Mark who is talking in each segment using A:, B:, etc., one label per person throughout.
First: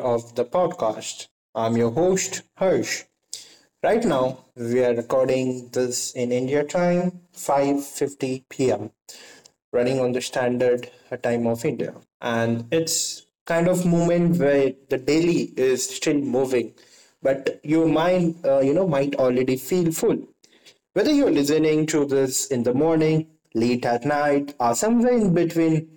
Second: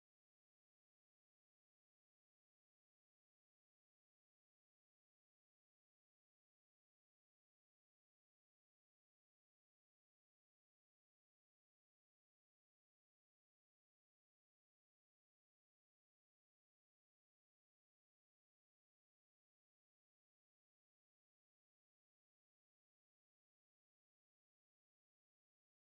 A: of the podcast. I'm your host, Harsh. Right now, we are recording this in India time, 5:50 p.m., running on the standard time of India, and it's kind of moment where the daily is still moving, but your mind, might already feel full. Whether you're listening to this in the morning, late at night, or somewhere in between,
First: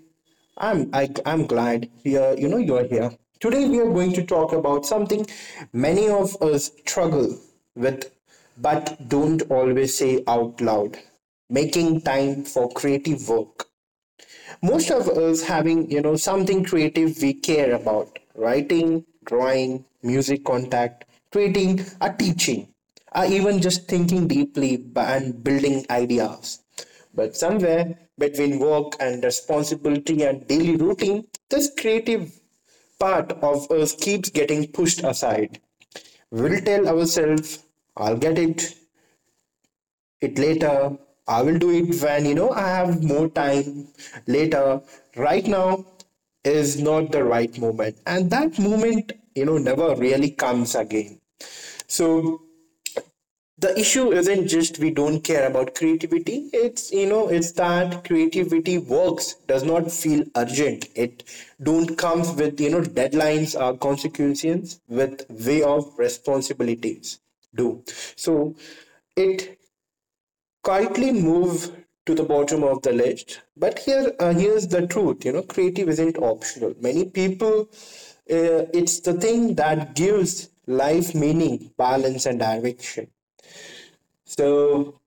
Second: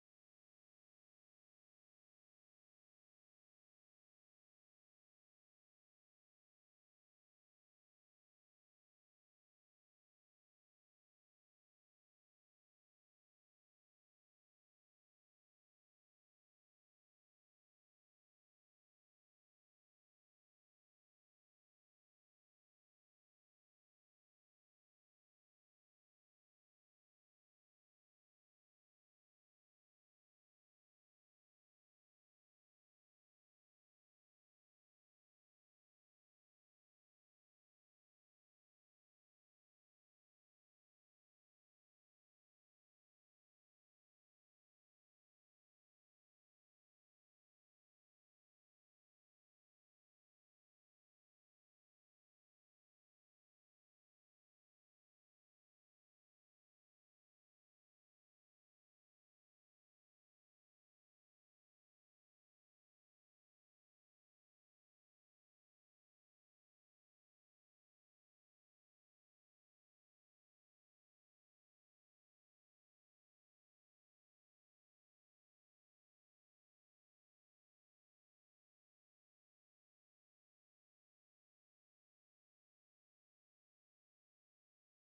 A: I'm glad you're you know you're here. Today we are going to talk about something many of us struggle with, but don't always say out loud: making time for creative work. Most of us having something creative we care about: writing, drawing, music, contact creating, a teaching, or even just thinking deeply and building ideas. But somewhere between work and responsibility and daily routine, this creative part of us keeps getting pushed aside. We'll tell ourselves, I'll get it later. I will do it when I have more time later. Right now is not the right moment, and that moment never really comes again. So the issue isn't just we don't care about creativity. It's you know it's that creativity works does not feel urgent. It don't comes with deadlines or consequences with way of responsibilities do. So it quietly move to the bottom of the list. But here's the truth. Creative isn't optional. Many people, it's the thing that gives life meaning, balance, and direction. So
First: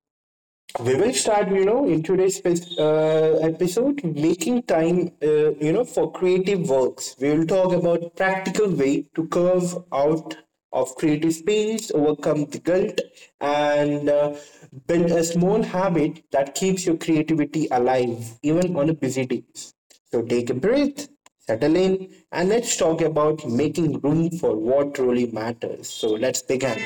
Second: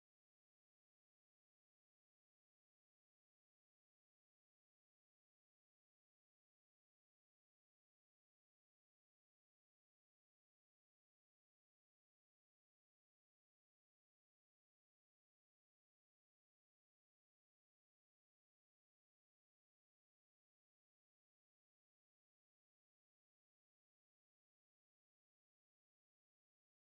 A: we will start, in today's episode, making time, for creative works. We will talk about practical way to curve out of creative space, overcome the guilt, and build a small habit that keeps your creativity alive, even on a busy day. So take a breath, settle in, and let's talk about making room for what really matters. So let's begin.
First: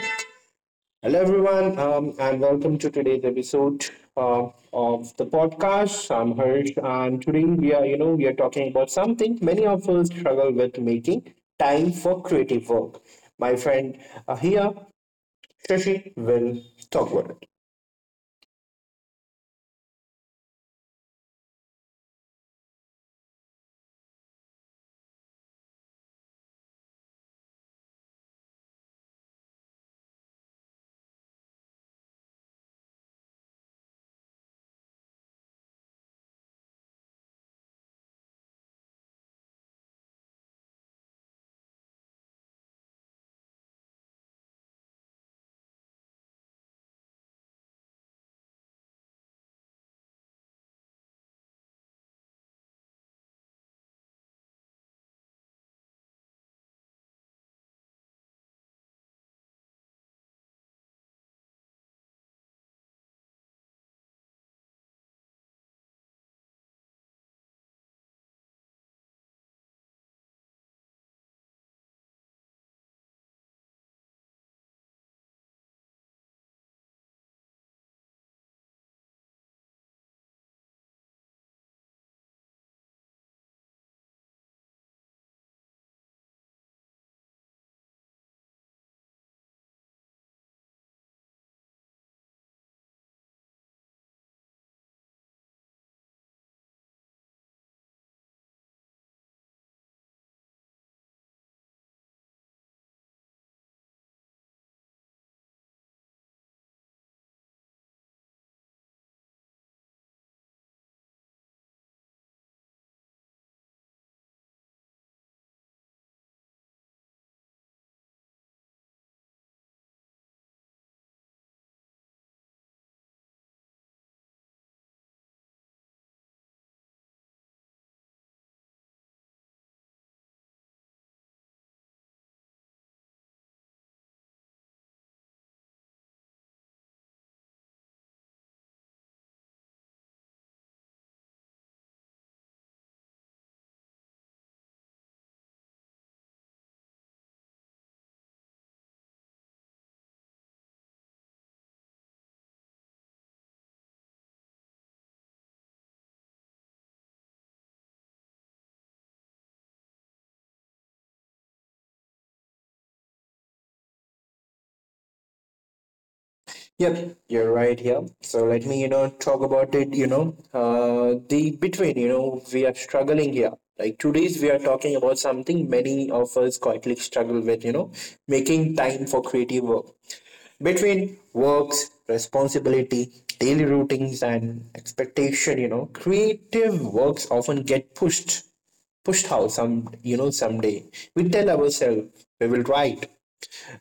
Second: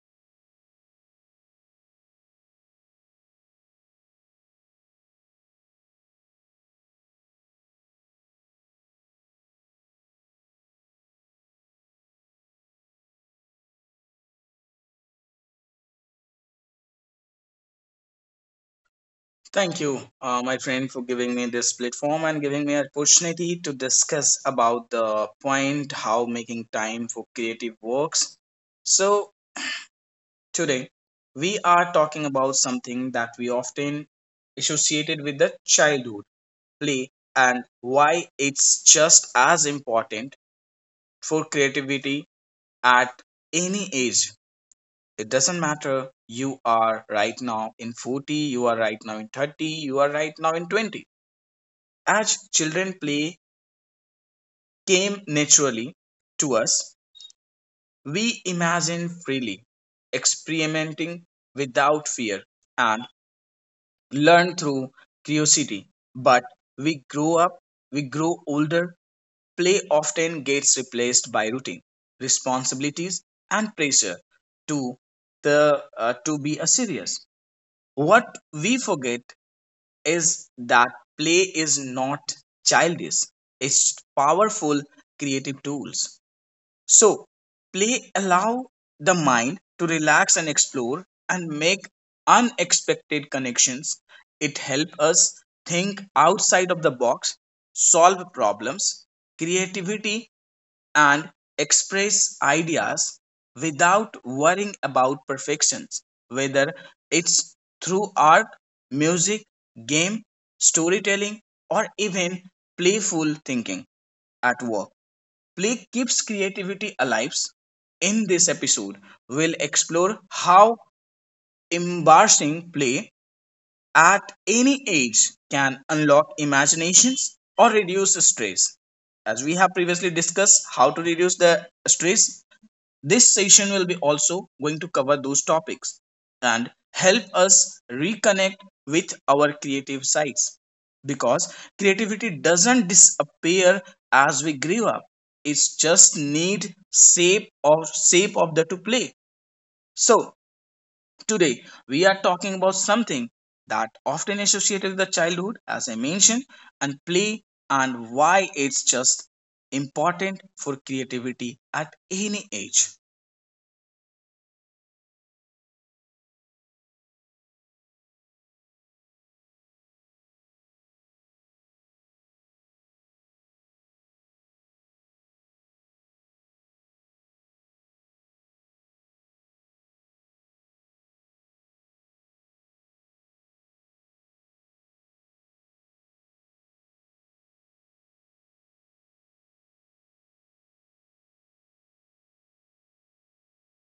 A: Hello, everyone, and welcome to today's episode uh, of the podcast. I'm Harsh, and today we are talking about something many of us struggle with: making time for creative work. My friend here, Shashi, will talk about it.
B: Thank you, my friend, for giving me this platform and giving me an opportunity to discuss about the point how making time for creative works. So, today we are talking about something that we often associated with the childhood play, and why it's just as important for creativity at any age. It doesn't matter you are right now in 40, you are right now in 30, you are right now in 20. As children, play came naturally to us. We imagined freely, experimenting without fear, and learned through curiosity. But we grow up, we grow older, play often gets replaced by routine, responsibilities, and pressure to the to be a serious. What we forget is that play is not childish, it's powerful creative tools. So play allow the mind to relax and explore and make unexpected connections. It help us think outside of the box, solve problems, creativity, and express ideas without worrying about perfections, whether it's through art, music, game, storytelling, or even playful thinking at work. Play keeps creativity alive. In this episode, we'll explore how embracing play at any age can unlock imaginations or reduce stress. As we have previously discussed how to reduce the stress, this session will be also going to cover those topics and help us reconnect with our creative sides, because creativity doesn't disappear as we grow up. It's just need shape or shape of the to play. So today we are talking about something that often associated with the childhood, as I mentioned, and play and why it's just important for creativity at any age.
A: Yep, you're right here. So let me, talk about it. The between, we are struggling here. Like today's, we are talking about something many of us quietly struggle with. Making time for creative work. Between works responsibility, daily routines, and expectation, creative works often get pushed out. Some someday we tell ourselves we will write,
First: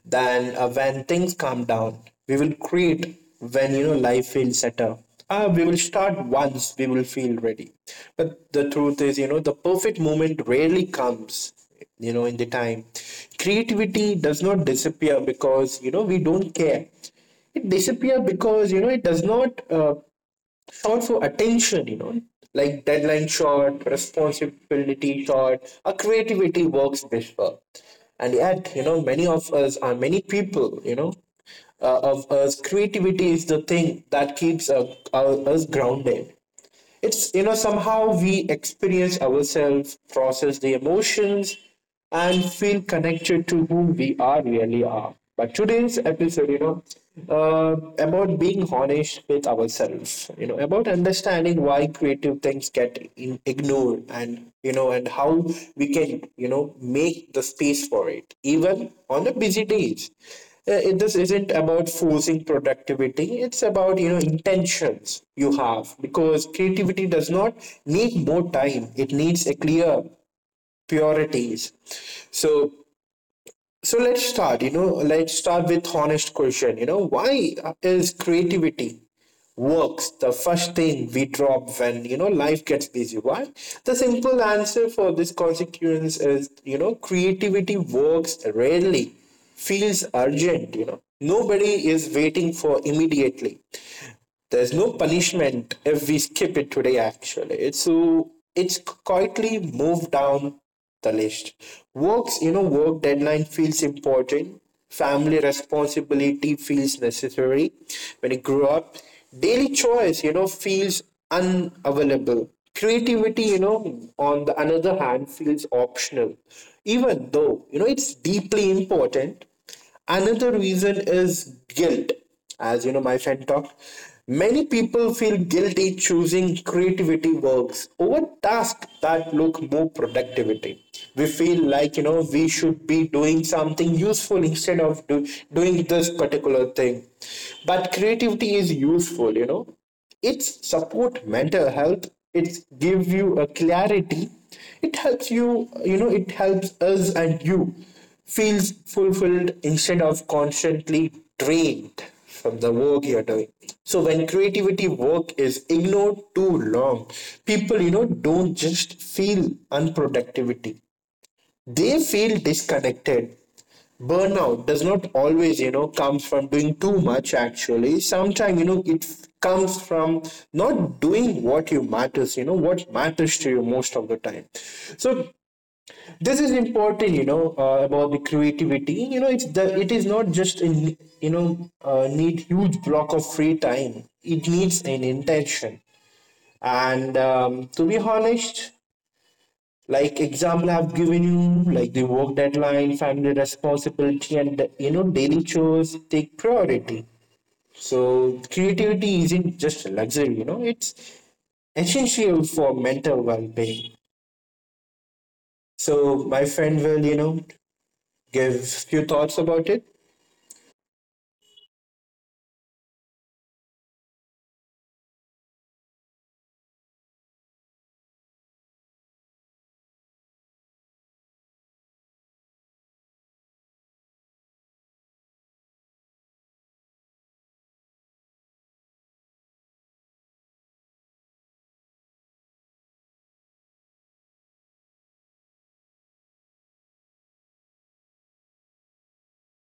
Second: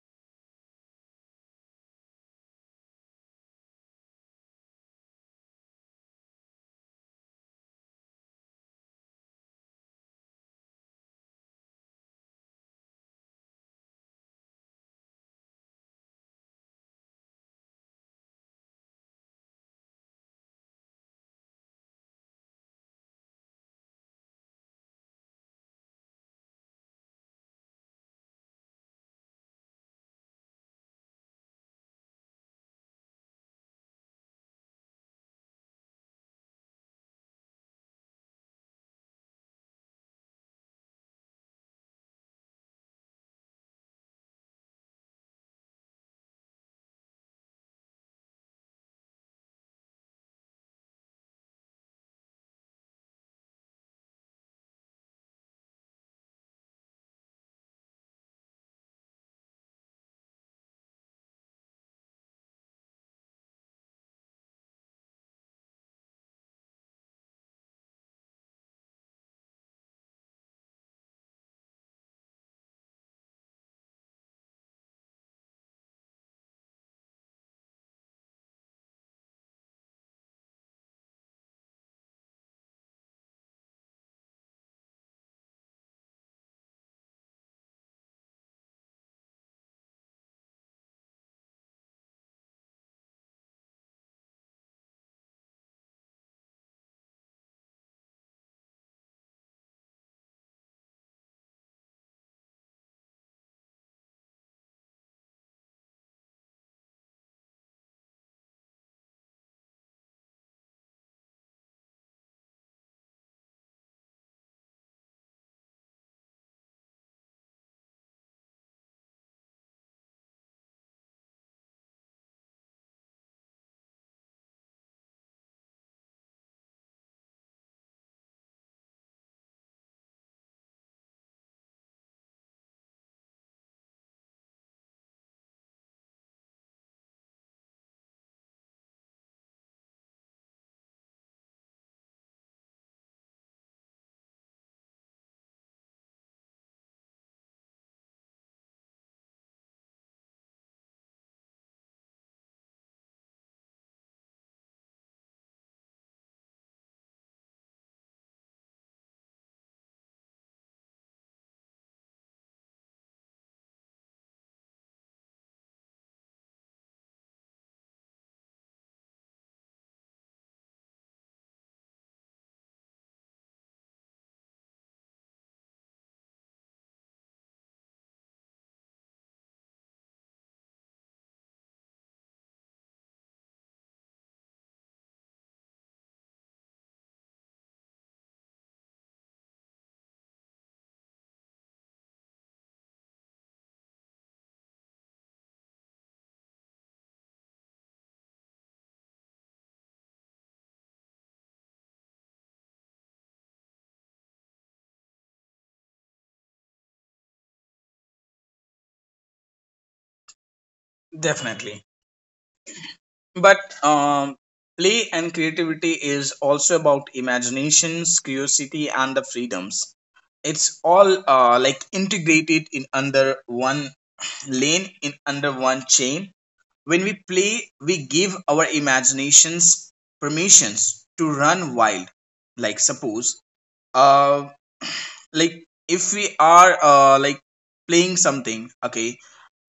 A: then when things calm down. We will create when life feels settled. We will start once we will feel ready. But the truth is, the perfect moment rarely comes in the time. Creativity does not disappear because we don't care. It disappear because it does not shot for attention, like deadline shot, responsibility shot, our creativity works this well. And yet, many of us are many people, of us, creativity is the thing that keeps us grounded. It's somehow we experience ourselves, process the emotions, and feel connected to who we are really are. But today's episode uh, about being honest with ourselves, about understanding why creative things get ignored, and how we can make the space for it, even on the busy days. This isn't about forcing productivity. It's about intentions you have, because creativity does not need more time. It needs a clear priorities. So so let's start, let's start with honest question, why is creativity works the first thing we drop when, life gets busy? Why? The simple answer for this consequence is, creativity works rarely feels urgent. Nobody is waiting for immediately. There's no punishment if we skip it today, actually. It's quietly moved down the list. Works, work deadline feels important. Family responsibility feels necessary. When you grow up, daily choice, feels unavailable. Creativity, on the another hand, feels optional. Even though, it's deeply important. Another reason is guilt. As you know, my friend talked, many people feel guilty choosing creativity works over tasks that look more productivity. We feel like, we should be doing something useful instead of doing this particular thing. But creativity is useful. It's support mental health. It's give you a clarity. It helps you, you know it helps us, and you feels fulfilled instead of constantly drained from the work you're doing. So when creativity work is ignored too long, people don't just feel unproductivity, they feel disconnected. Burnout does not always comes from doing too much. Actually sometimes comes from not doing what you matters, what matters to you most of the time. So this is important, about the creativity, it's the it is not just in, need huge block of free time. It needs an intention. And to be honest, like example I've given you, like the work deadline, family responsibility, and daily chores take priority. So creativity isn't just a luxury, it's essential for mental well-being. So my friend will give few thoughts about it.
B: Definitely. But play and creativity is also about imaginations, curiosity, and the freedoms. It's all like integrated in under one lane, in under one chain. When we play, we give our imaginations permissions to run wild. Like suppose, uh, like if we are like playing something, okay,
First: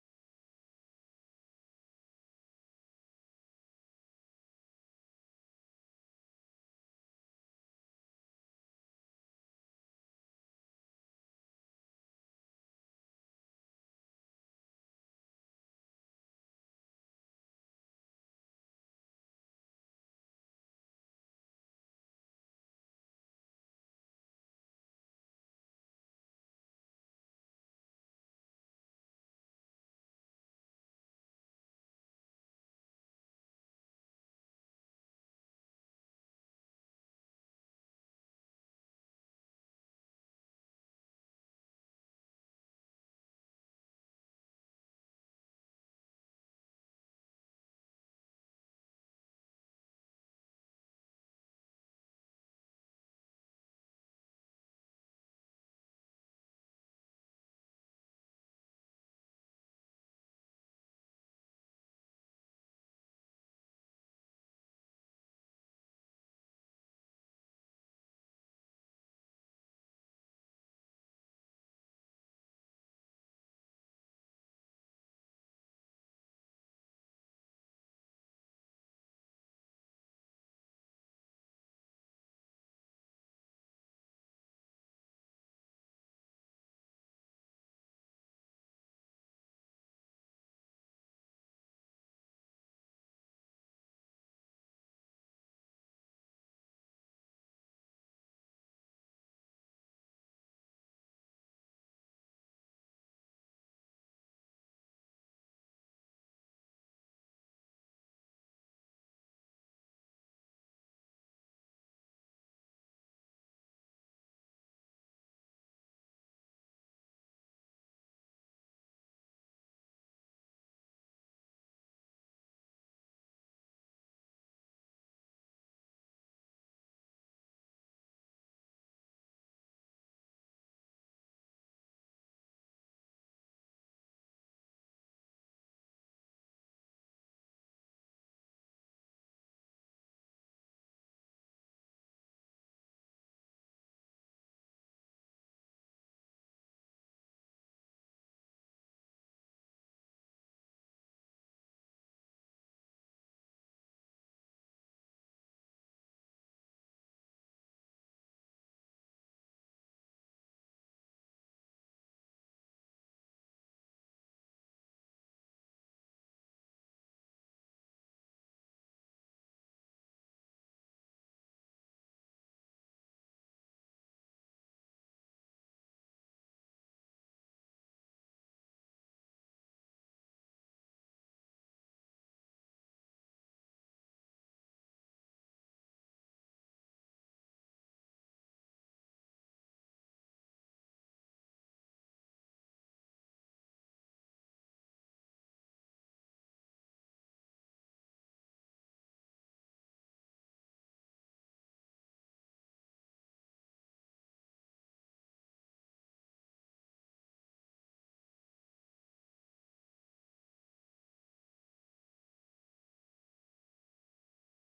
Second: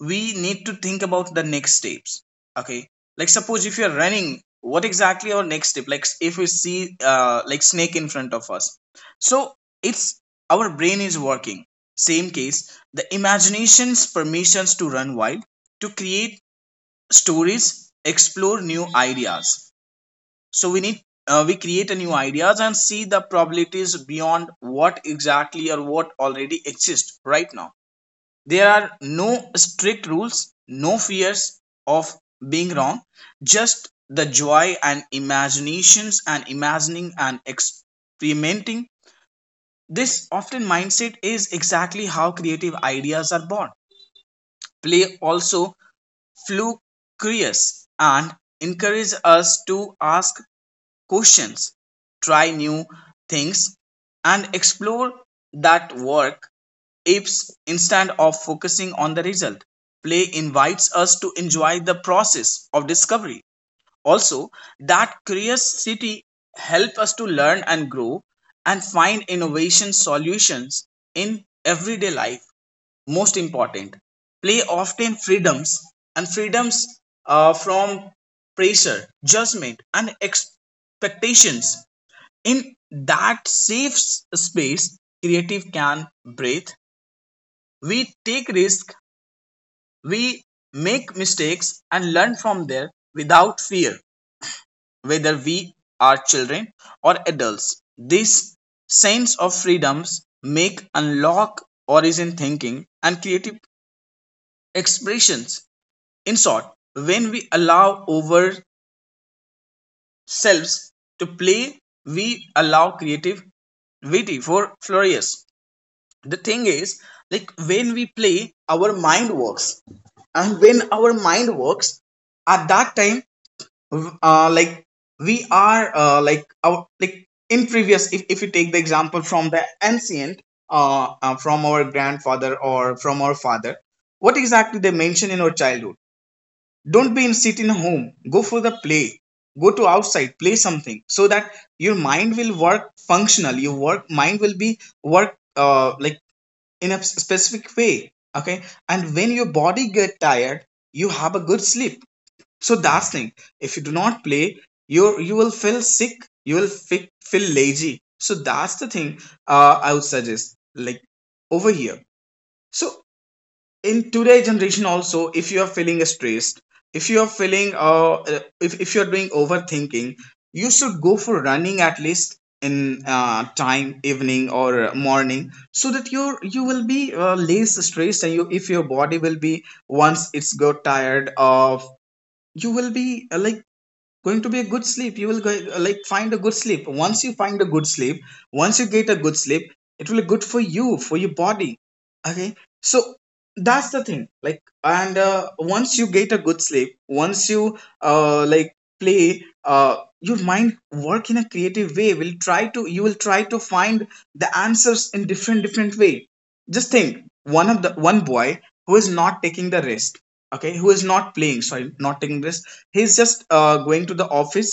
B: we need to think about the next steps. Okay, like suppose if you're running, what exactly our next step, like if we see like snake in front of us. So it's, our brain is working. Same case, the imagination's permissions to run wild, to create stories, explore new ideas. So we need, we create a new ideas and see the probabilities beyond what exactly or what already exists right now. There are no strict rules, no fears of being wrong, just the joy and imaginations and imagining and experimenting. This often mindset is exactly how creative ideas are born. Play also flew curious and encourages us to ask questions, try new things, and explore that work apes instead of focusing on the result. Play invites us to enjoy the process of discovery. Also, that curiosity helps us to learn and grow and find innovation solutions in everyday life. Most important, play often freedoms and freedoms from pressure, judgment, and expectations. In that safe space, creative can breathe. We take risks, we make mistakes and learn from there without fear, whether we are children or adults. This sense of freedoms make unlock origin thinking and creative expressions. In short, when we allow ourselves to play, we allow creativity for flourish. The thing is, like when we play our mind works, and when our mind works, at that time, like we are, like our, like in previous, if we take the example from the ancient, from our grandfather or from our father, what exactly they mention in our childhood. Don't be in sit in home, go for the play, go to outside, play something so that your mind will work functional, your work mind will be work, like in a specific way, okay. And when your body get tired, you have a good sleep. So that's thing, if you do not play, you will feel sick, you will feel lazy, so that's the thing. I would suggest like, over here, so in today generation also, if you are feeling stressed, if you are feeling if you are doing overthinking, you should go for running at least in time evening or morning, so that you will be less stressed. And you, if your body will be once it's got tired of, you will be like going to be a good sleep, you will go, like find a good sleep. Once you find a good sleep, once you get a good sleep, it will be good for you, for your body. Okay. So that's the thing, like. And once you get a good sleep, once you like play, your mind work in a creative way, will try to, you will try to find the answers in different different way. Just think, one of the one boy who is not taking the rest. Okay, who is not playing, sorry, not taking risk. He's just going to the office,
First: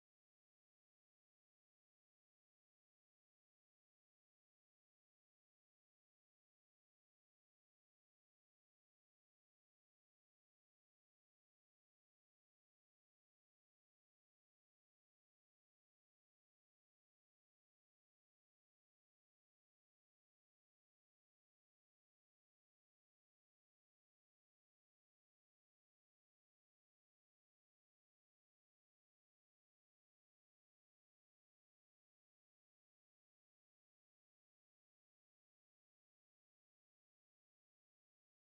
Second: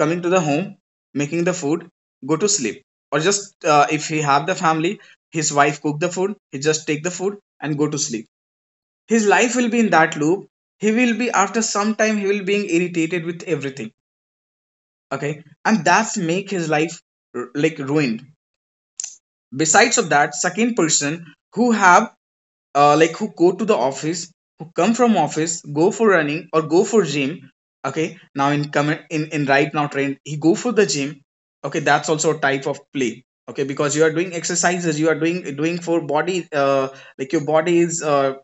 B: coming to the home, making the food, go to sleep. Or just if he have the family, his wife cook the food, he just take the food and go to sleep. His life will be in that loop. He will be, after some time he will being irritated with everything. Okay, and that's make his life like ruined. Besides of that, second person who have like, who go to the office, who come from office, go for running or go for gym. Okay, now in comment, in right now trend, he go for the gym. Okay, that's also a type of play. Okay, because you are doing exercises, you are doing for body, like your body is,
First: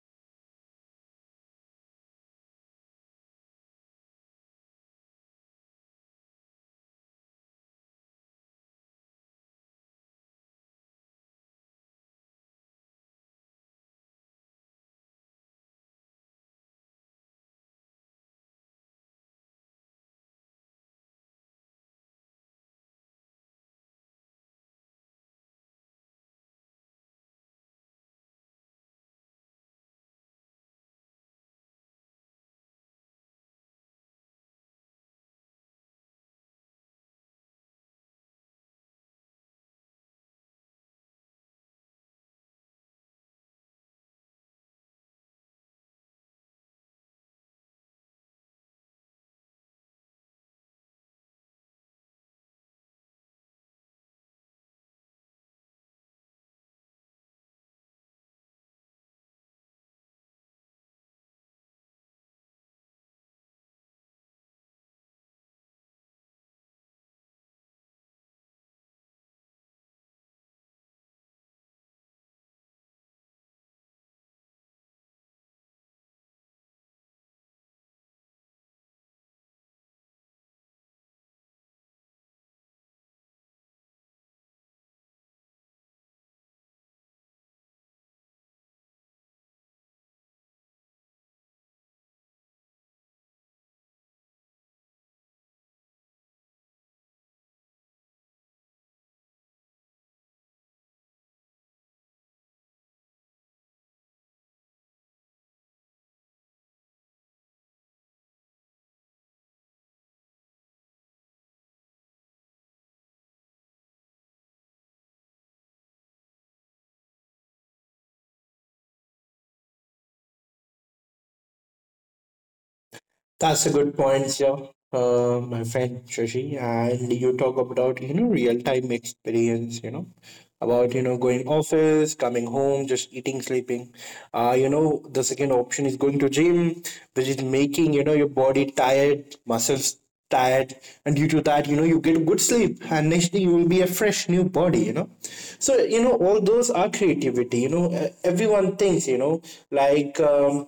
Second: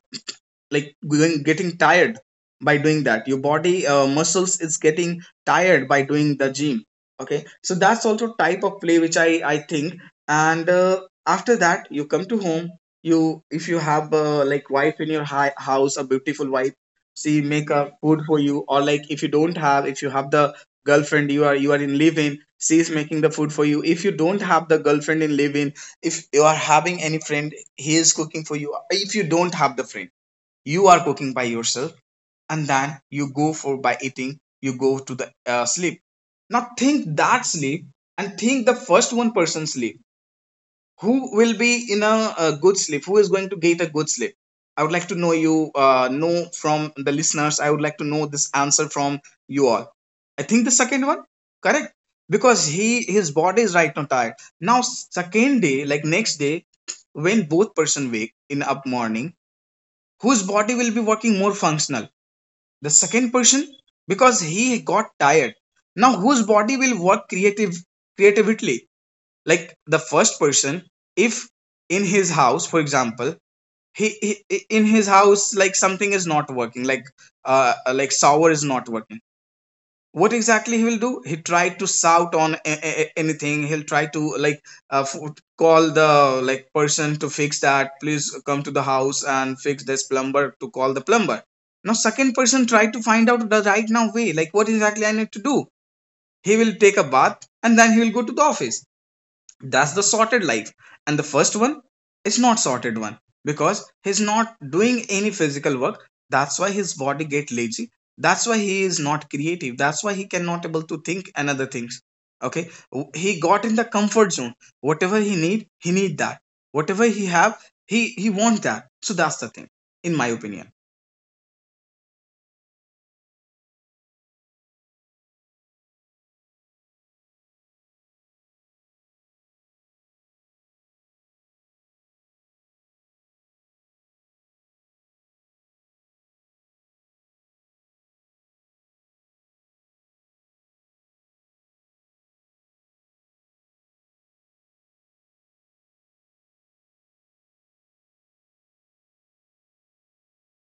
B: like going, getting tired by doing that. Your body muscles is getting tired by doing the gym, okay. So that's also type of play, which I think. And after that you come to home, you, if you have like wife in your house, a beautiful wife, she make a food for you. Or like, if you don't have, if you have the girlfriend, you are in live in, she is making the food for you. If you don't have the girlfriend in live in, if you are having any friend, he is cooking for you. If you don't have the friend, you are cooking by yourself. And then you go for, by eating you go to the sleep. Now think that sleep, and think the first one person sleep. Who will be in a good sleep, who is going to get a good sleep? I would like to know you, know from the listeners, I would like to know this answer from you all. I think the second one, correct, because he, his body is right now tired. Now second day, like next day, when both person wake in up morning, whose body will be working more functional? The second person, because he got tired. Now whose body will work creative, creatively? Like the first person, if in his house, for example, he, he in his house, like something is not working, like shower is not working, what exactly he will do? He tried to shout on anything. He'll try to like uh, f- call the like person to fix that, please come to the house and fix this plumber, to call the plumber. Now second person tried to find out the right now way, like what exactly I need to do. He will take a bath and then he will go to the office. That's the sorted life. And the first one is not sorted one, because he's not doing any physical work, that's why his body get lazy, that's why he is not creative, that's why he cannot able to think and other things. Okay, he got in the comfort zone. Whatever he need, he need that, whatever he have, he want that. So that's the thing, in my opinion.
A: That's a good point, yeah, my friend Shashi. And you talk about real time experience, about going office, coming home, just eating, sleeping. The second option is going to gym, which is making your body tired, muscles tired, and due to that, you get good sleep, and next day you will be a fresh new body. So all those are creativity. Everyone thinks like. Um,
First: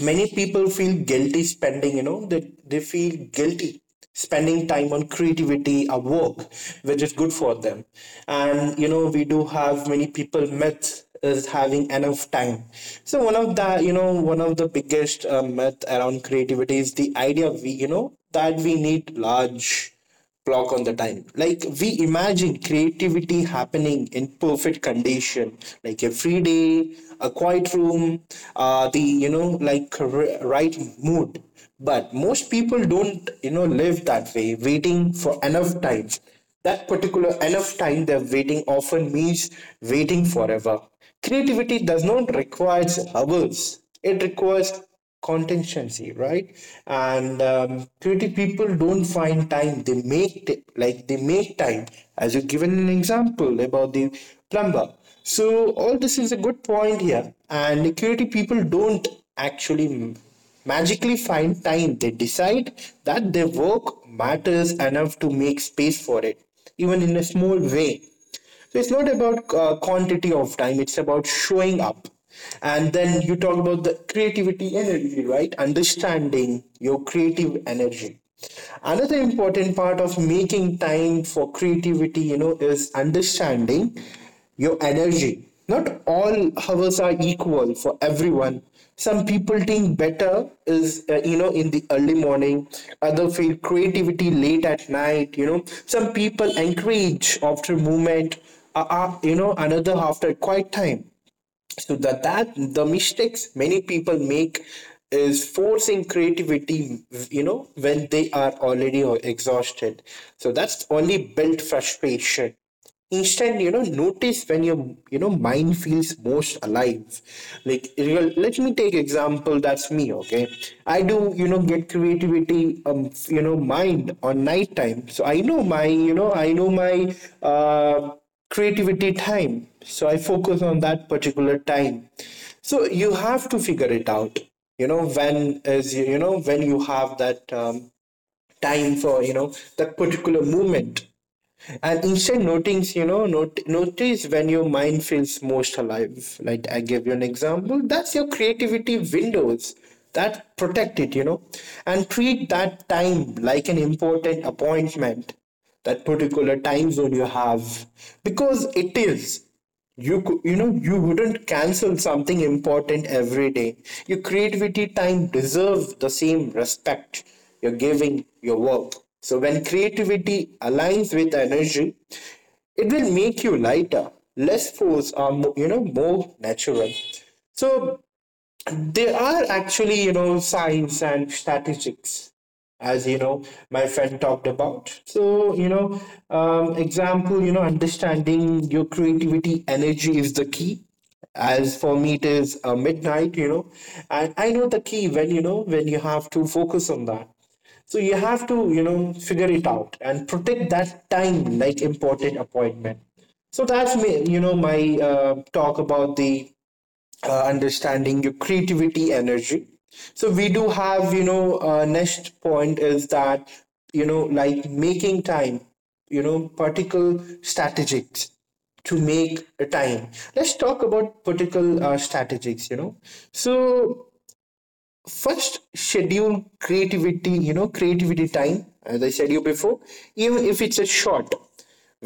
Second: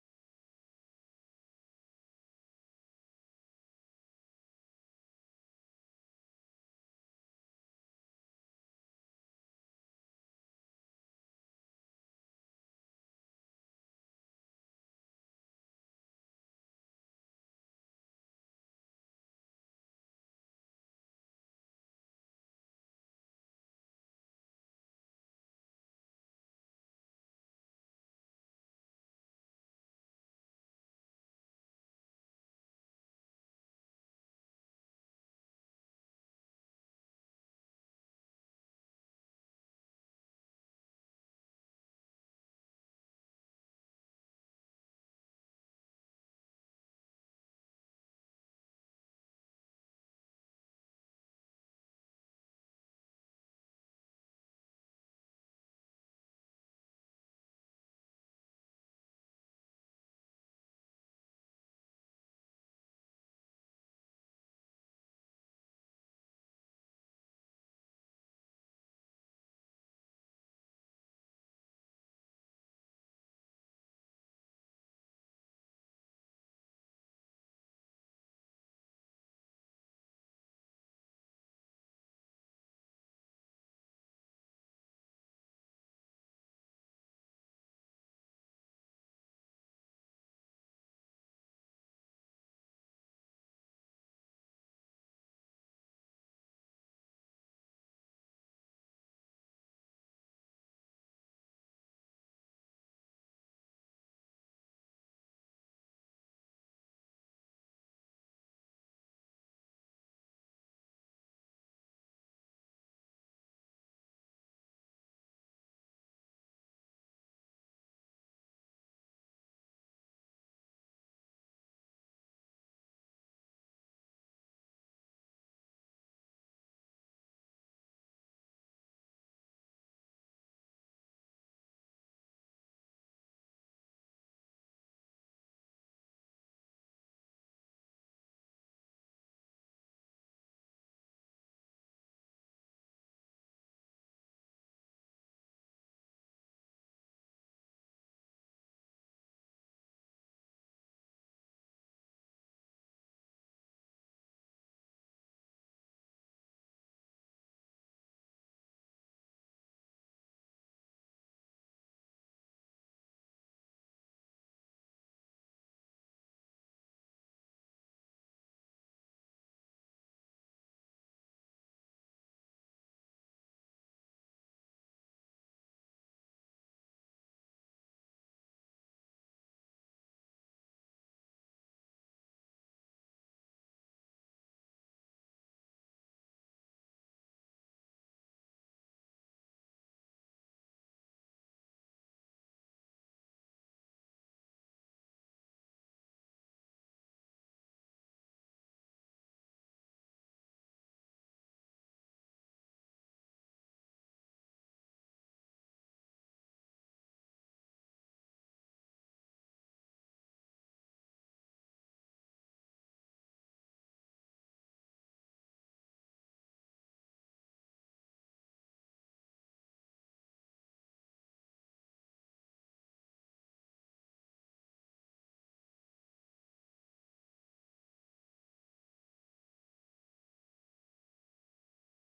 A: many people feel guilty spending, you know they feel guilty spending time on creativity or work which is good for them. And we do have many people myth is having enough time. So one of the, one of the biggest myth around creativity is the idea we you know that we need large clock on the time. Like we imagine creativity happening in perfect condition, like a free day, a quiet room, the you know like right mood. But most people don't, live that way. Waiting for enough time, that particular enough time they're waiting, often means waiting forever. Creativity does not require hours, it requires contingency, right? And creative people don't find time, they make like they make time, as you've given an example about the plumber. So, all this is a good point here, and creative people don't actually magically find time. They decide that their work matters enough to make space for it, even in a small way. So it's not about quantity of time, it's about showing up. And then you talk about the creativity energy, right? Understanding your creative energy. Another important part of making time for creativity, is understanding your energy. Not all hours are equal for everyone. Some people think better is in the early morning. Other feel creativity late at night. Some people encourage after movement. Another after quiet time. So that the mistakes many people make is forcing creativity when they are already exhausted. So that's only built frustration. Instead, notice when your, mind feels most alive. Like, let me take example, that's me, okay. I do, get creativity mind on night time. So I know my uh creativity time. So I focus on that particular time. So you have to figure it out. When is, when you have that time for that particular moment. And instead notice, not, notice when your mind feels most alive, like I gave you an example, that's your creativity windows. That, protect it, and treat that time like an important appointment, that particular time zone you have. Because it is, you could, you wouldn't cancel something important every day. Your creativity time deserves the same respect you're giving your work. So when creativity aligns with energy, it will make you lighter, less force or more natural. So there are actually, signs and statistics, as you know, my friend talked about. So, example, understanding your creativity energy is the key. As for me, it is midnight, and I know the key when you have to focus on that. So you have to, figure it out and protect that time like important appointment. So that's me, my talk about the understanding your creativity energy. So we do have, next point is that, like making time, particle strategies to make a time. Let's talk about particle strategies. So first, schedule creativity, creativity time. As I said you before, even if it's a short,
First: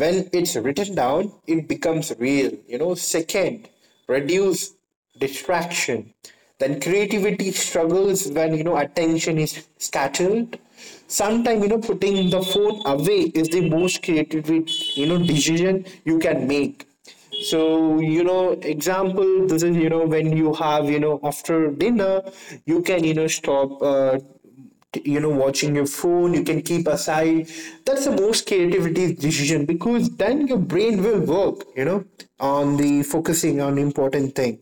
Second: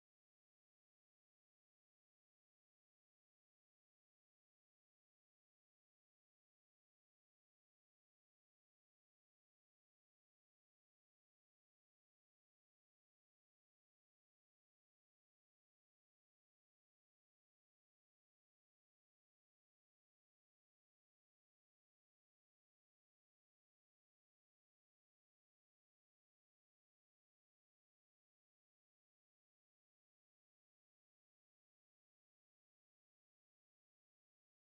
A: when it's written down it becomes real. Second, reduce distraction. Then creativity struggles when, attention is scattered. Sometimes, putting the phone away is the most creative, decision you can make. So, example, this is, when you have, after dinner, you can, stop watching your phone, you can keep aside. That's the most creativity decision, because then your brain will work, on the focusing on important thing.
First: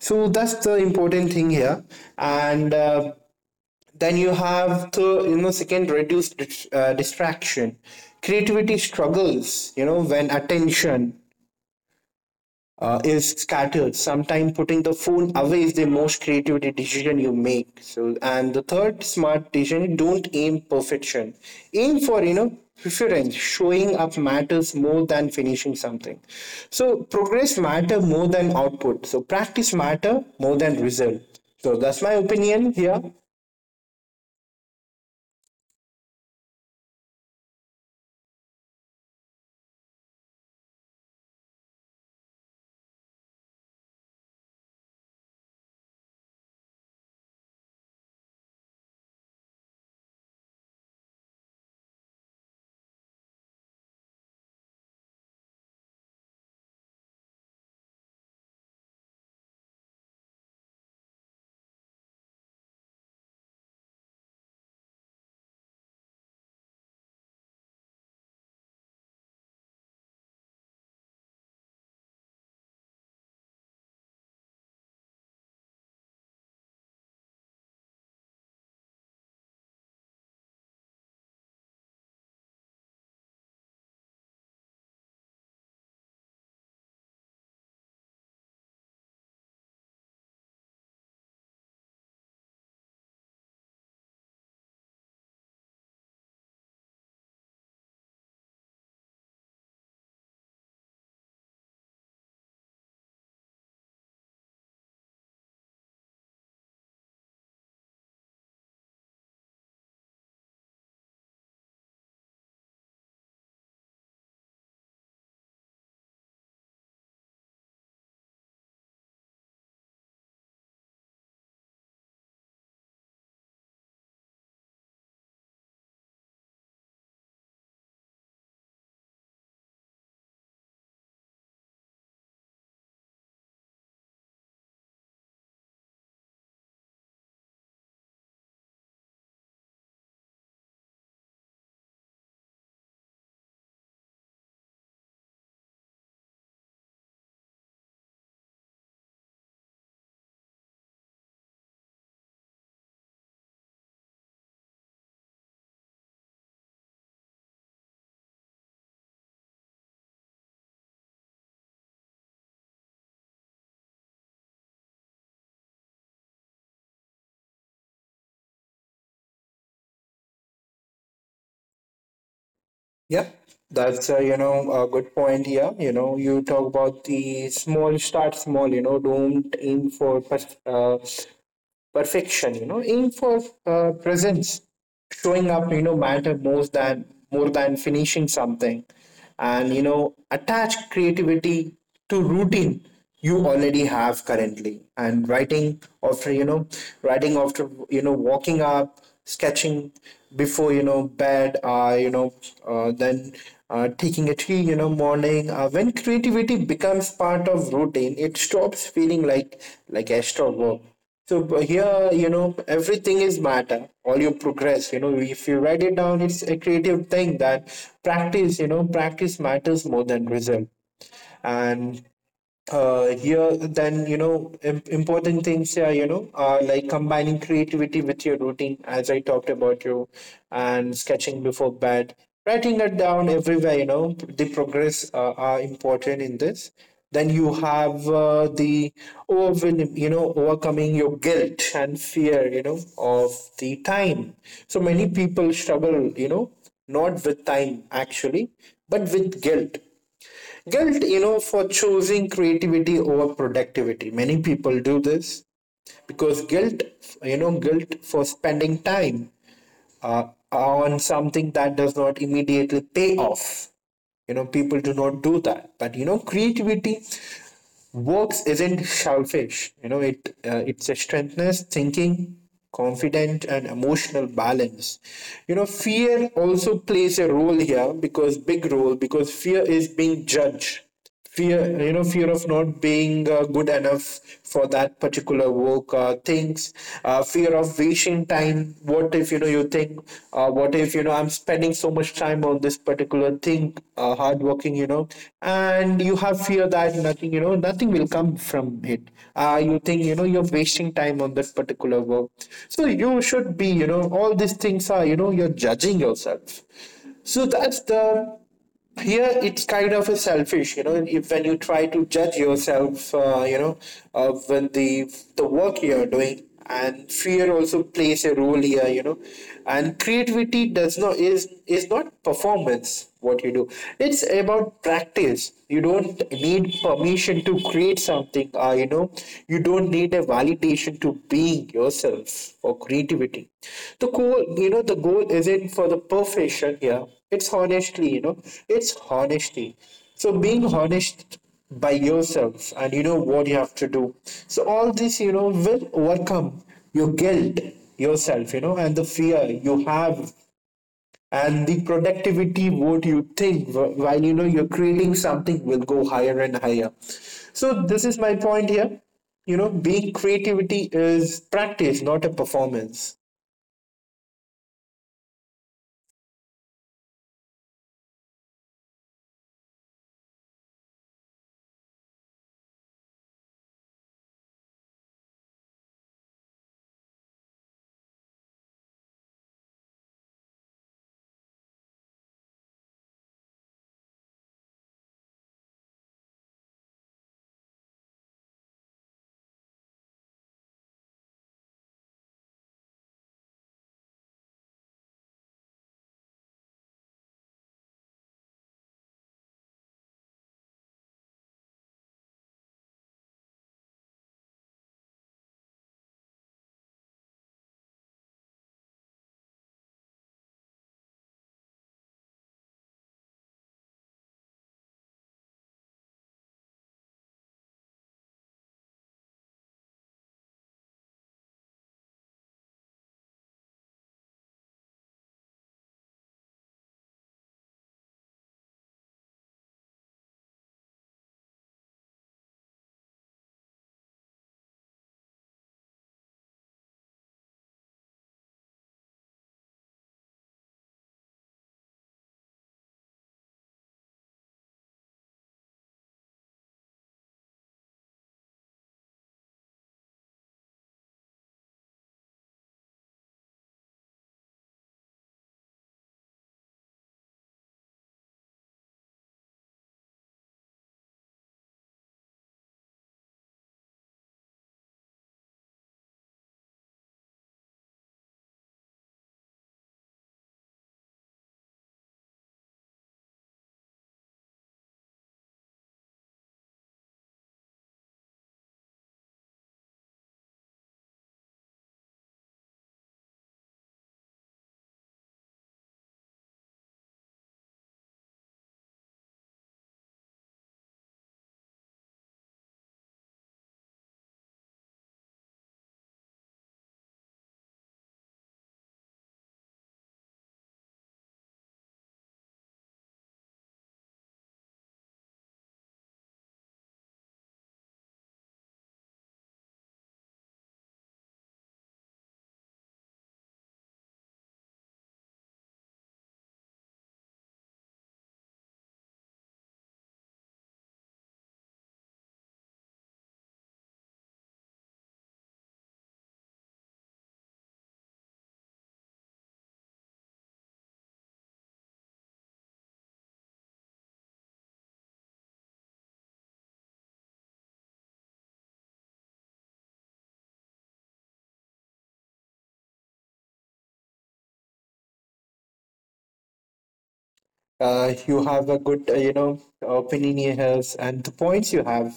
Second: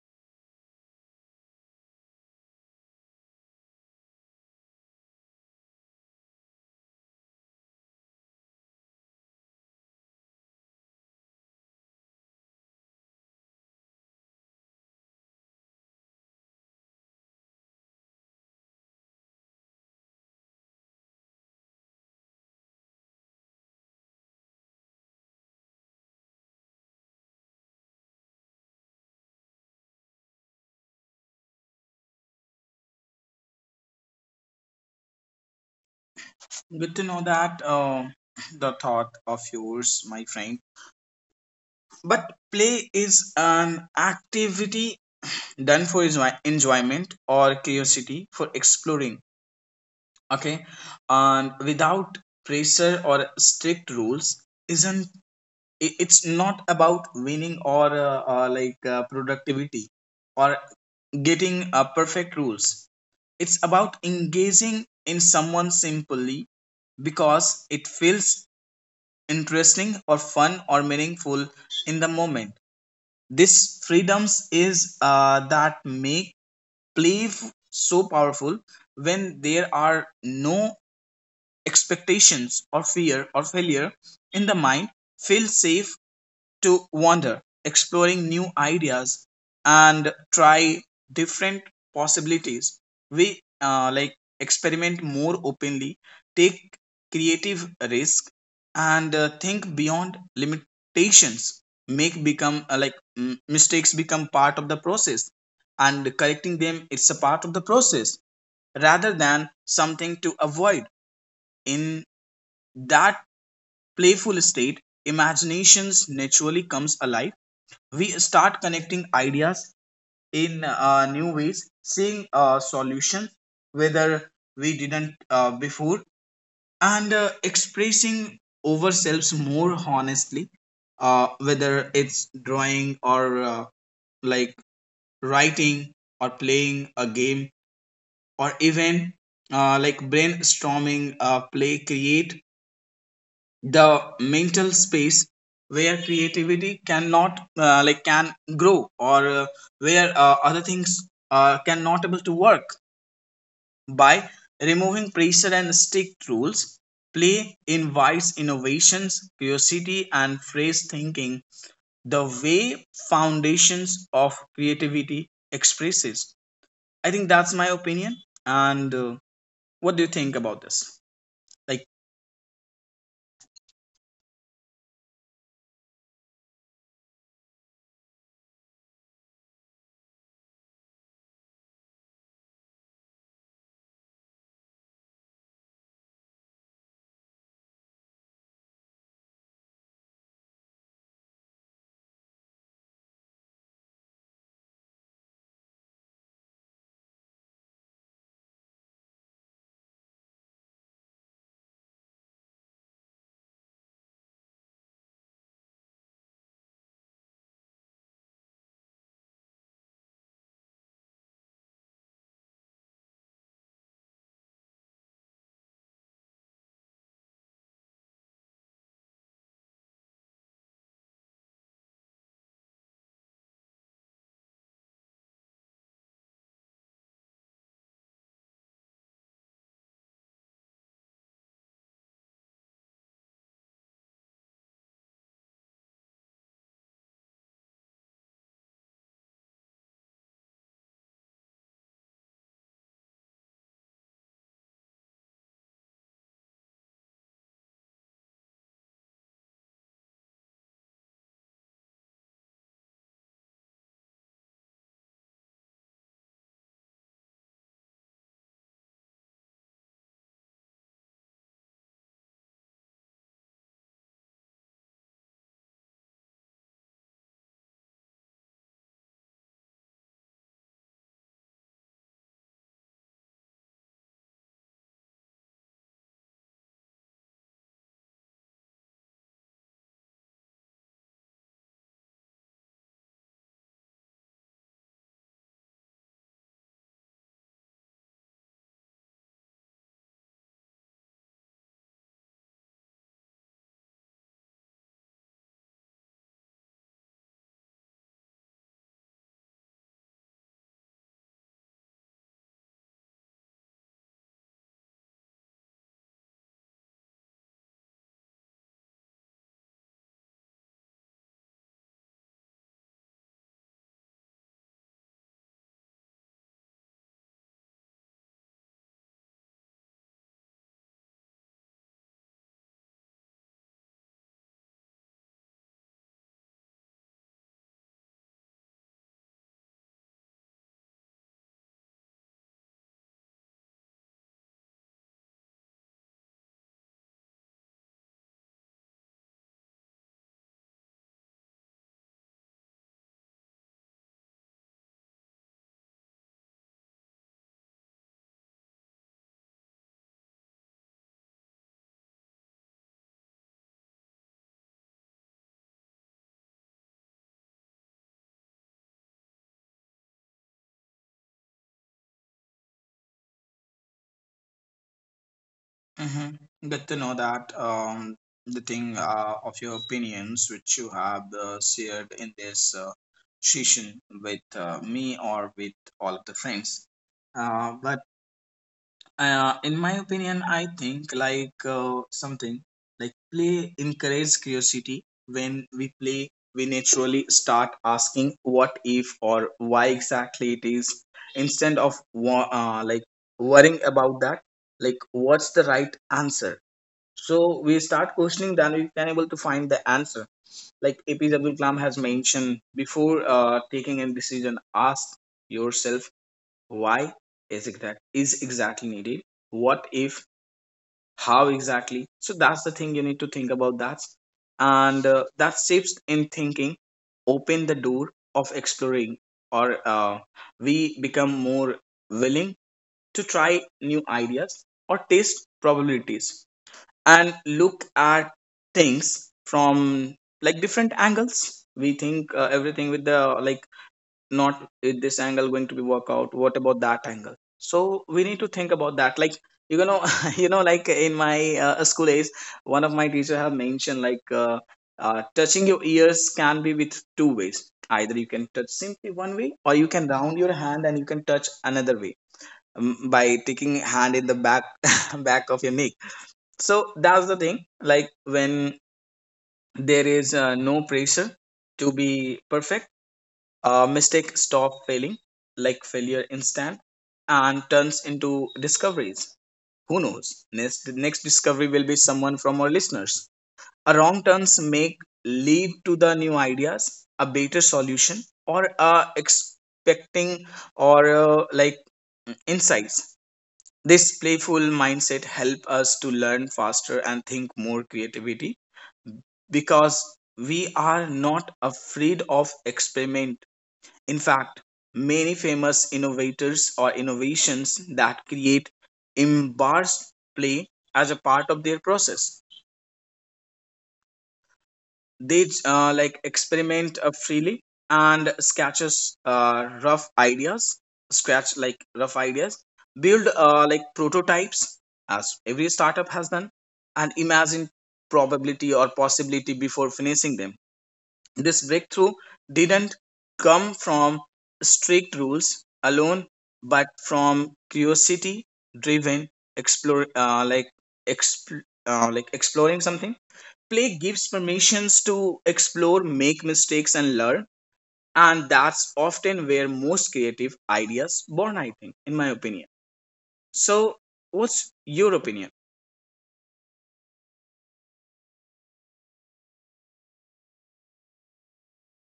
A: So that's the important thing here. And then you have the, second reduce distraction. Creativity struggles, when attention is scattered. Sometimes putting the phone away is the most creativity decision you make. So, and the third smart decision: don't aim perfection. Aim for, preference. Showing up matters more than finishing something. So progress matter more than output. So practice matter more than result. So that's my opinion here.
B: Good to know that, the thought of yours my friend. But play is an activity done for enjoyment or curiosity for exploring, okay, and without pressure or strict rules. Isn't, it's not about winning or like productivity, or getting perfect rules. It's about engaging in someone simply because it feels interesting or fun or meaningful in the moment. This freedoms is, that make believe so powerful. When there are no expectations or fear or failure, in the mind feel safe to wander, exploring new ideas and try different possibilities. We, like experiment more openly, take creative risk, and think beyond limitations. Make become, like mistakes become part of the process, and correcting them it's a part of the process rather than something to avoid. In that playful state, imaginations naturally comes alive. We start connecting ideas in new ways, seeing solutions whether we didn't before, and expressing ourselves more honestly, whether it's drawing or like writing or playing a game or even brainstorming. Play create the mental space where creativity cannot like can grow, or where other things cannot able to work. By removing pressure and strict rules, play invites innovations, curiosity, and phrase thinking, the way foundations of creativity expresses. I think that's my opinion, and what do you think about this, like
A: Yeah. That's a good point here. You talk about the small, start small. Don't aim for perfection, aim for presence, showing up, matter more than finishing something. And attach creativity to routine you already have currently, and writing after, walking up, sketching before, bed, then taking a tea, morning. Uh, when creativity becomes part of routine, it stops feeling like extra work. So here, everything is matter. All your progress, if you write it down, it's a creative thing that practice, practice matters more than result. And here, then, important things here, are like combining creativity with your routine as I talked about you, and sketching before bed, writing it down everywhere, the progress are important in this. Then you have the overwhelm, overcoming your guilt and fear, of the time. So many people struggle, not with time actually, but with guilt. Guilt, for choosing creativity over productivity. Many people do this because guilt, for spending time uh, on something that does not immediately pay off. People do not do that, but creativity works isn't selfish. It strengthens thinking, confident, and emotional balance. Fear also plays a role here, because big role, because fear is being judged. Fear of not being good enough for that particular work, things, fear of wasting time. What if, you think, what if, I'm spending so much time on this particular thing, hard working, and you have fear that nothing, will come from it. You think, you're wasting time on that particular work. So you should be, all these things are, you're judging yourself. So that's the here, it's kind of a selfish, if when you try to judge yourself, when the work you're doing, and fear also plays a role here. And creativity does not, is not performance what you do. It's about practice. You don't need permission to create something. You don't need a validation to being yourself or creativity. The goal isn't for the perfection here. It's honestly, it's honesty. So being honest by yourself, and you know what you have to do, so all this, will overcome your guilt yourself, and the fear you have, and the productivity what you think while, you're creating something, will go higher and higher. So this is my point here. Being creativity is practice, not a performance.
B: Mm-hmm. Good to know that, the thing of your opinions which you have shared in this session with me or with all of the friends. But In my opinion, I think like something like play encourages curiosity. When we play, we naturally start asking what if, or why exactly it is, instead of worrying about that. Like, what's the right answer? So we start questioning, then we can able to find the answer. Like AP Abdul Kalam has mentioned, before taking a decision, ask yourself why. Is it that is exactly needed? What if? How exactly? So that's the thing you need to think about that. And that shifts in thinking open the door of exploring, or uh, we become more willing to try new ideas or test probabilities, and look at things from like different angles. We think everything with the, not with this angle going to be work out, what about that angle? So we need to think about that. Like, you know, you know, like in my school days, one of my teacher have mentioned, like, touching your ears can be with two ways. Either you can touch simply one way, or you can round your hand and you can touch another way, by taking hand in the back, back of your neck. So that's the thing. Like, when there is no pressure to be perfect, mistake stop failing, like failure instant, and turns into discoveries. Who knows, next discovery will be someone from our listeners. A wrong turns make lead to the new ideas, a better solution, or expecting, or insights. This playful mindset help us to learn faster and think more creativity, because we are not afraid of experiment. In fact, many famous innovators or innovations that create embrace play as a part of their process. They experiment freely, and sketches rough ideas, scratch like rough ideas, build prototypes as every startup has done, and imagine probability or possibility before finessing them. This breakthrough didn't come from strict rules alone, but from curiosity-driven explore, like exp- like exploring something. Play gives permissions to explore, make mistakes, and learn, and that's often where most creative ideas born, I think, in my opinion. So, what's your opinion?
A: You have a good, opinion here, and the points you have,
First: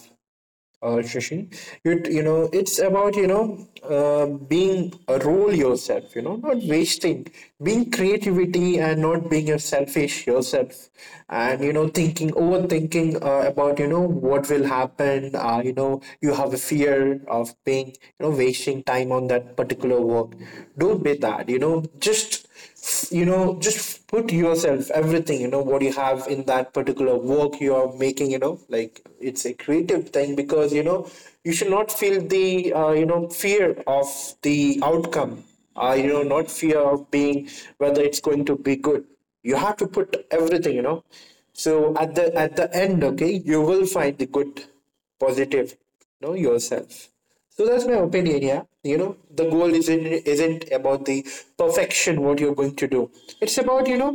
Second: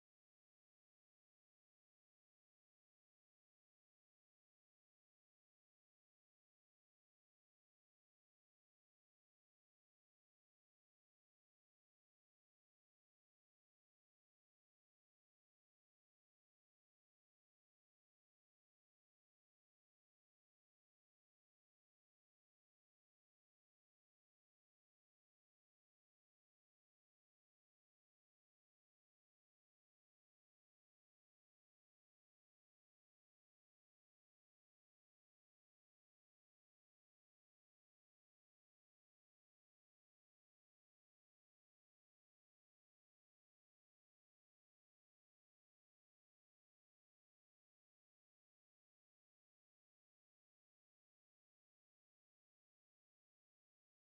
A: Shashi. It's about, being a role yourself. Not wasting, being creativity and not being a selfish yourself, and thinking, overthinking, about, what will happen. You have a fear of being, wasting time on that particular work. Don't be that. Just put yourself everything you know what you have in that particular work you are making, like it's a creative thing, because, you should not feel the, fear of the outcome, not fear of being whether it's going to be good. You have to put everything. So at the, at the end, okay, you will find the good positive, yourself. So that's my opinion, yeah. The goal isn't, about the perfection what you're going to do. It's about, you know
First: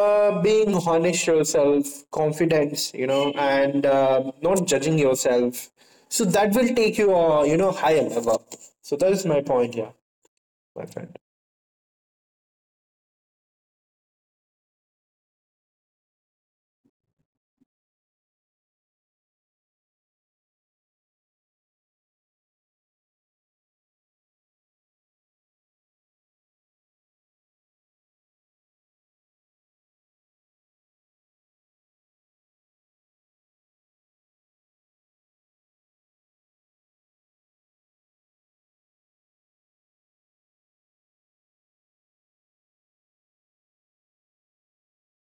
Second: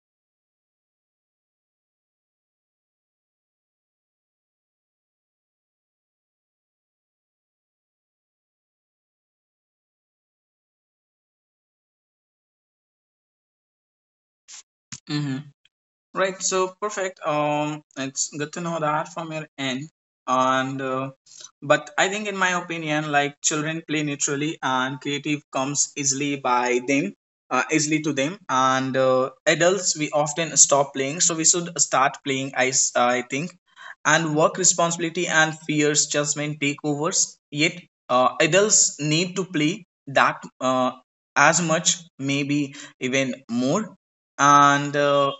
A: uh, being honest yourself, confidence, and not judging yourself. So that will take you, you know higher level. So that is my point, yeah, my friend.
B: Right, so perfect. It's good to know that from your end. And but I think, in my opinion, like children play naturally, and creative comes easily by them, easily to them. And adults, we often stop playing, so we should start playing, I think, and work responsibility and fears, judgment, takeovers. Yet, adults need to play that as much, maybe even more. And uh,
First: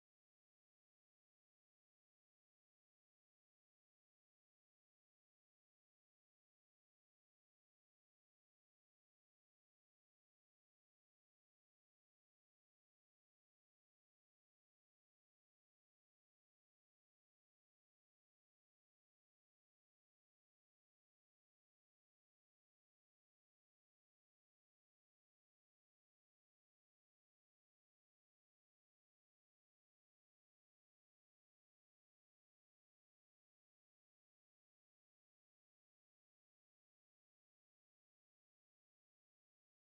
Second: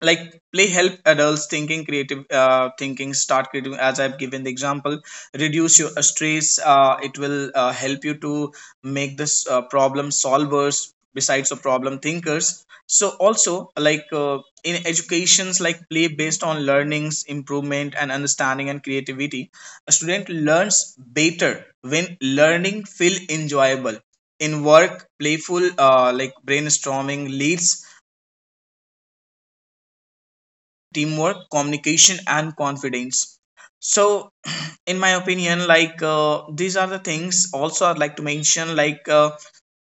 B: like play help adults thinking start creative, as I've given the example. Reduce your stress. It will help you to make this problem solvers besides the problem thinkers. So also, like, in educations, like play based on learnings improvement, and understanding, and creativity. A student learns better when learning feel enjoyable. In work, playful brainstorming leads teamwork, communication, and confidence. So in my opinion, like, these are the things also I'd like to mention, like,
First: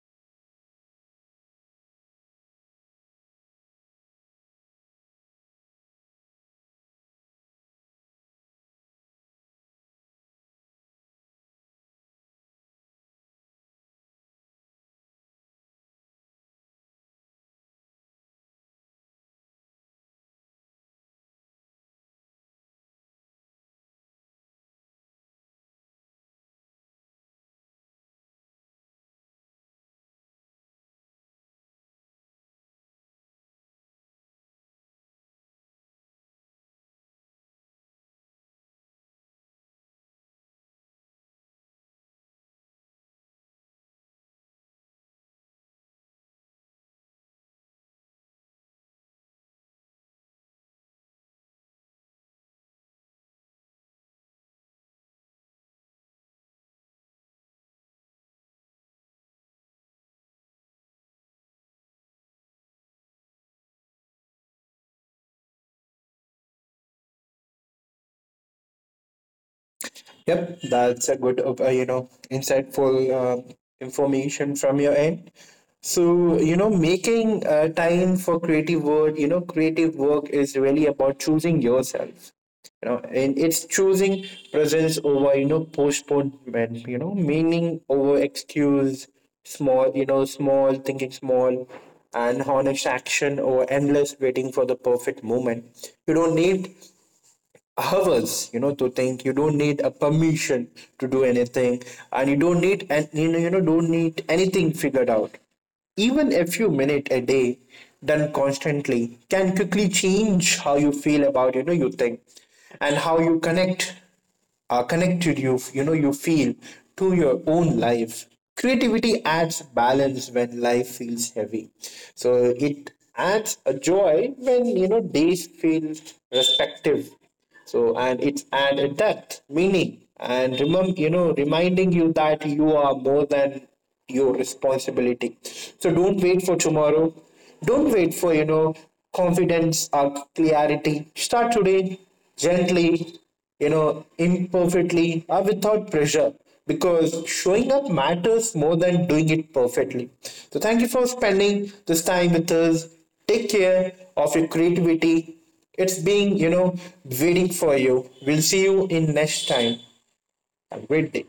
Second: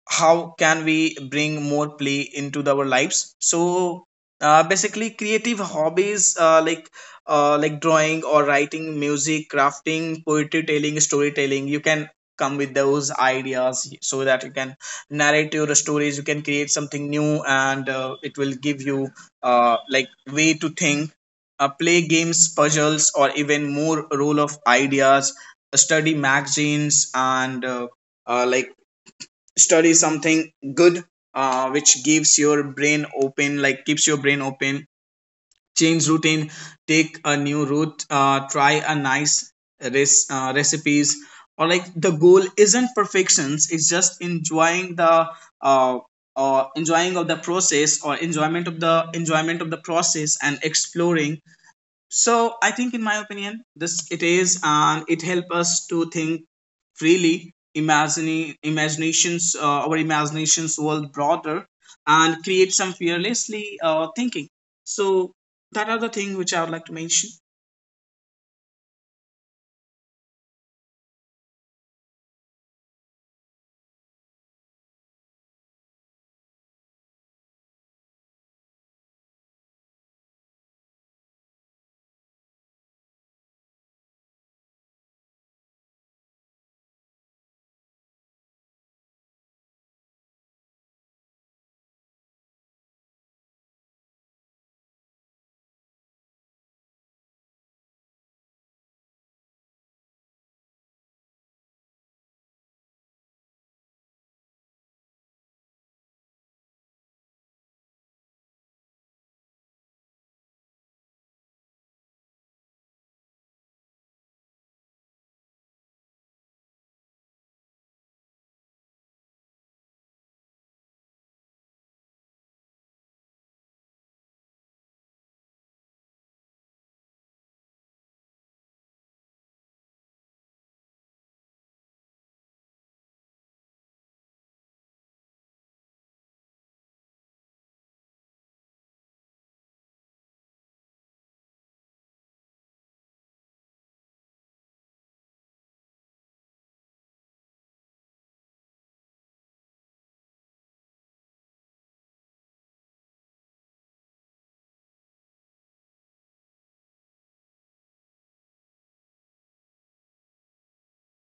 B: how can we bring more play into our lives. So basically, creative hobbies, drawing or writing, music, crafting, poetry telling, storytelling. You can come with those ideas so that you can narrate your stories, you can create something new, and it will give you way to think. Play games, puzzles, or even more role of ideas, study magazines, and uh, like study something good, which gives your brain open, like keeps your brain open. Change routine, take a new route, try a nice recipes. Or, like, the goal isn't perfections, it's just enjoying the, uh, enjoying of the process, or enjoyment of the process and exploring. So I think, in my opinion, this it is, and it helps us to think freely, imagining imaginations our imaginations world broader, and create some fearlessly thinking. So that are the thing which I would like to mention.
A: Yep, that's a good, insightful um information from your end. So, making time for creative work, creative work is really about choosing yourself, and it's choosing presence over, postponement, meaning over excuse, small, thinking small, and honest action over endless waiting for the perfect moment. You don't need hours, to think. You don't need a permission to do anything, and don't need anything figured out. Even a few minutes a day, done constantly, can quickly change how you feel about, you think, and how you connected, you feel, to your own life. Creativity adds balance when life feels heavy. So it adds a joy when, days feel respective. So, and it's add a depth meaning. And remember, reminding you that you are more than your responsibility. So don't wait for tomorrow. Don't wait for, confidence or clarity. Start today, gently, imperfectly, or without pressure, because showing up matters more than doing it perfectly. So, thank you for spending this time with us. Take care of your creativity. It's being, waiting for you. We'll see you in next time. Have a great day.